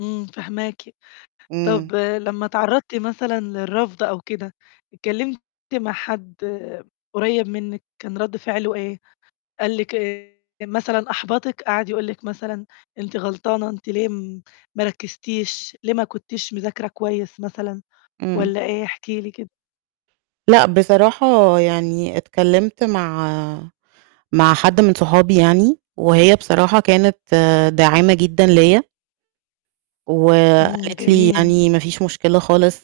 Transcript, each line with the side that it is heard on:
left: امم، فاهماكِ.
right: امم.
left: طَب لمّا اتعرضتِ مثلًا للرفض أو كده، اتكلمتِ مع حَدّ قُريب منِك، كان رد فِعلُه إيه؟ قال لِك إيه مثلًا، أحبطِك، قعد يقول لِك مثلًا أنتِ غلطانة، أنتِ ليه م ما رَكزتيش، ليه ما كُنتيش مذاكرة كويس مثلًا،
right: امم.
left: والّا إيه؟ احكي لي كده.
right: لأ، بصراحة يعني اتكلِمت مع مع حَدّ من صحابي يعني، وهي بصراحة كانت داعِمة جدًا ليَّ.
left: امم،
right: وقالت لي
left: جميل.
right: يعني: "ما فيش مُشكلة خالص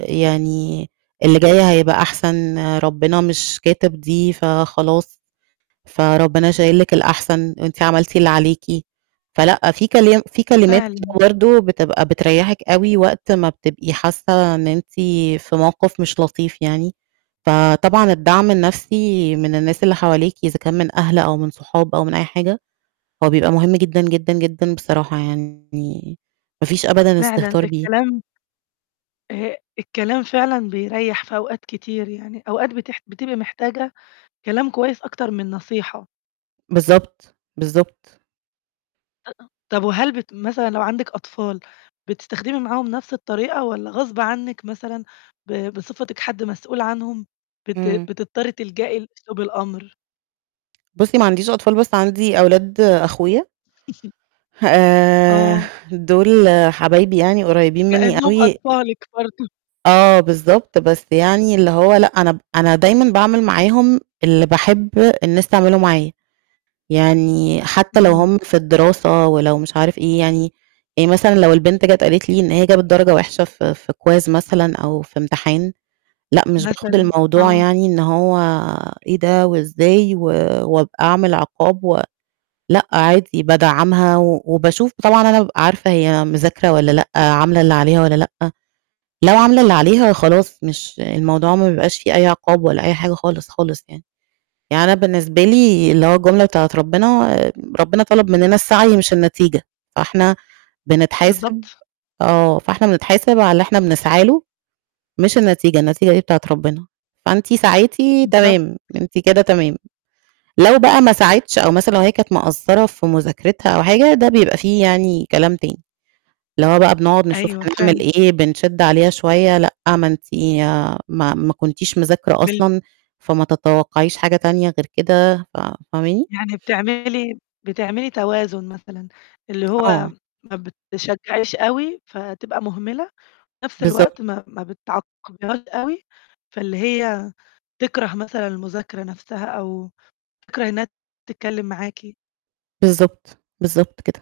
right: يعني، اللي جاي هيبقى أحسن، ربنا مش كاتب دي فخلاص. فربنا شايل لِك الأحسن، وأنتِ عملتِ اللي عليكِ." فلأ، في كلام في كلمات كده
left: فعلًا.
right: برضو بتبقى بتريحِك أوي وقت ما بتبقي حاسة إن أنتِ في موقف مش لطيف يعني، فطبعًا الدعم النفسي من الناس اللي حواليكِ، إذا كان من أهل أو من صحاب أو من أي حاجة، هو بيبقى مهم جدًا، جدًا، جدًا بصراحة يعني ما فيش أبدًا
left: فعلًا
right: استهتار بيه.
left: الكلام آه، الكلام فعلًا بيريّح في أوقات كتير يعني، أوقات بتح بتبقي محتاجة كلام كويس، أكتر من النصيحة.
right: بالضبط، بالضبط.
left: [unintelligible] طَب وهل بت مثلًا، لو عندِك أطفال بتستخدمي معاهُم نفس الطريقة والّا غصبٍ عنِك مثلًا ب بصفتِك حَدّ مسؤول عنهم بت
right: امم.
left: بتضطري تلجأي لأسلوب الأمر؟
right: بُصّي، ما عنديش أطفال، بس عندي أولاد أخويا. آآ
left: آه.
right: دول حبايبي يعني قريبين مني
left: لأنهم
right: أوي [unintelligible]
left: أطفالِك برضو
right: آه بالضبط، بس يعني اللي هو لأ، أنا ب أنا دايمًا باعمل معاهم اللي باحب الناس تعمله معايا. يعني، حتى لو
left: إمم.
right: هُم في الدراسة ولو مش عارف إيه يعني يعني مثلًا لو البنت جات قالت لي إن هي جابت درجة وحشة ف في quiz مثلًا أو في امتحان، لأ مش باخد
left: مثلًا،
right: الموضوع
left: آه.
right: يعني، إن هو إيه ده وإزاي؟ و وابق أعمل عِقاب و لأ، عادي بادّعَمها و وباشوف طبعًا أنا بابقى عارفة هي مذاكرة والّا لأ، عاملة اللي عليها والّا لأ. لو عاملة اللي عليها خلاص مش الموضوع ما بيبقاش فيه أي عقاب ولا أي حاجة خالص، خالص يعني. يعني أنا بالنسبة لي اللي هو الجملة بتاعة ربنا، ربنا طلب مننا السعي مش النتيجة. فاحنا بنتحاسب
left: بالضبط.
right: آه، فإحنا بنتحاسب على اللي إحنا بنسعى له مش النتيجة، النتيجة دي بتاعة ربنا. فأنتِ سعيتِ
left: بالضبط.
right: تمام، أنتِ كده تمام، لو بقى ما سعِتش أو مثلًا، لو هي كانت مقصّرة في مذاكرِتها أو حاجة، ده بيبقى فيه يعني كلام تاني. اللي هو بقى بنقعد نشوف
left: أيوة
right: هنعمل
left: فعلًا.
right: إيه، بنشِّد عليها شوية، لأ، ما أنتِ ما ما كُنتيش مذاكرة
left: بال
right: أصلًا، فما تتوقعيش حاجة تانية غير كده، ف فاهماني؟
left: يعني، بتعملي بتعملي توازن مثلًا، اللي هو
right: آه.
left: ما بِتشجعيش أوي فتبقى مُهمِلة، وفي نفس الوقت
right: بالضبط.
left: ما ما بتعاقبيهاش أوي، فاللي هي تِكره مثلًا المذاكرة نفسَها أو تِكره إنهّا تتكلم معاكِ.
right: بالضبط، بالضبط كده.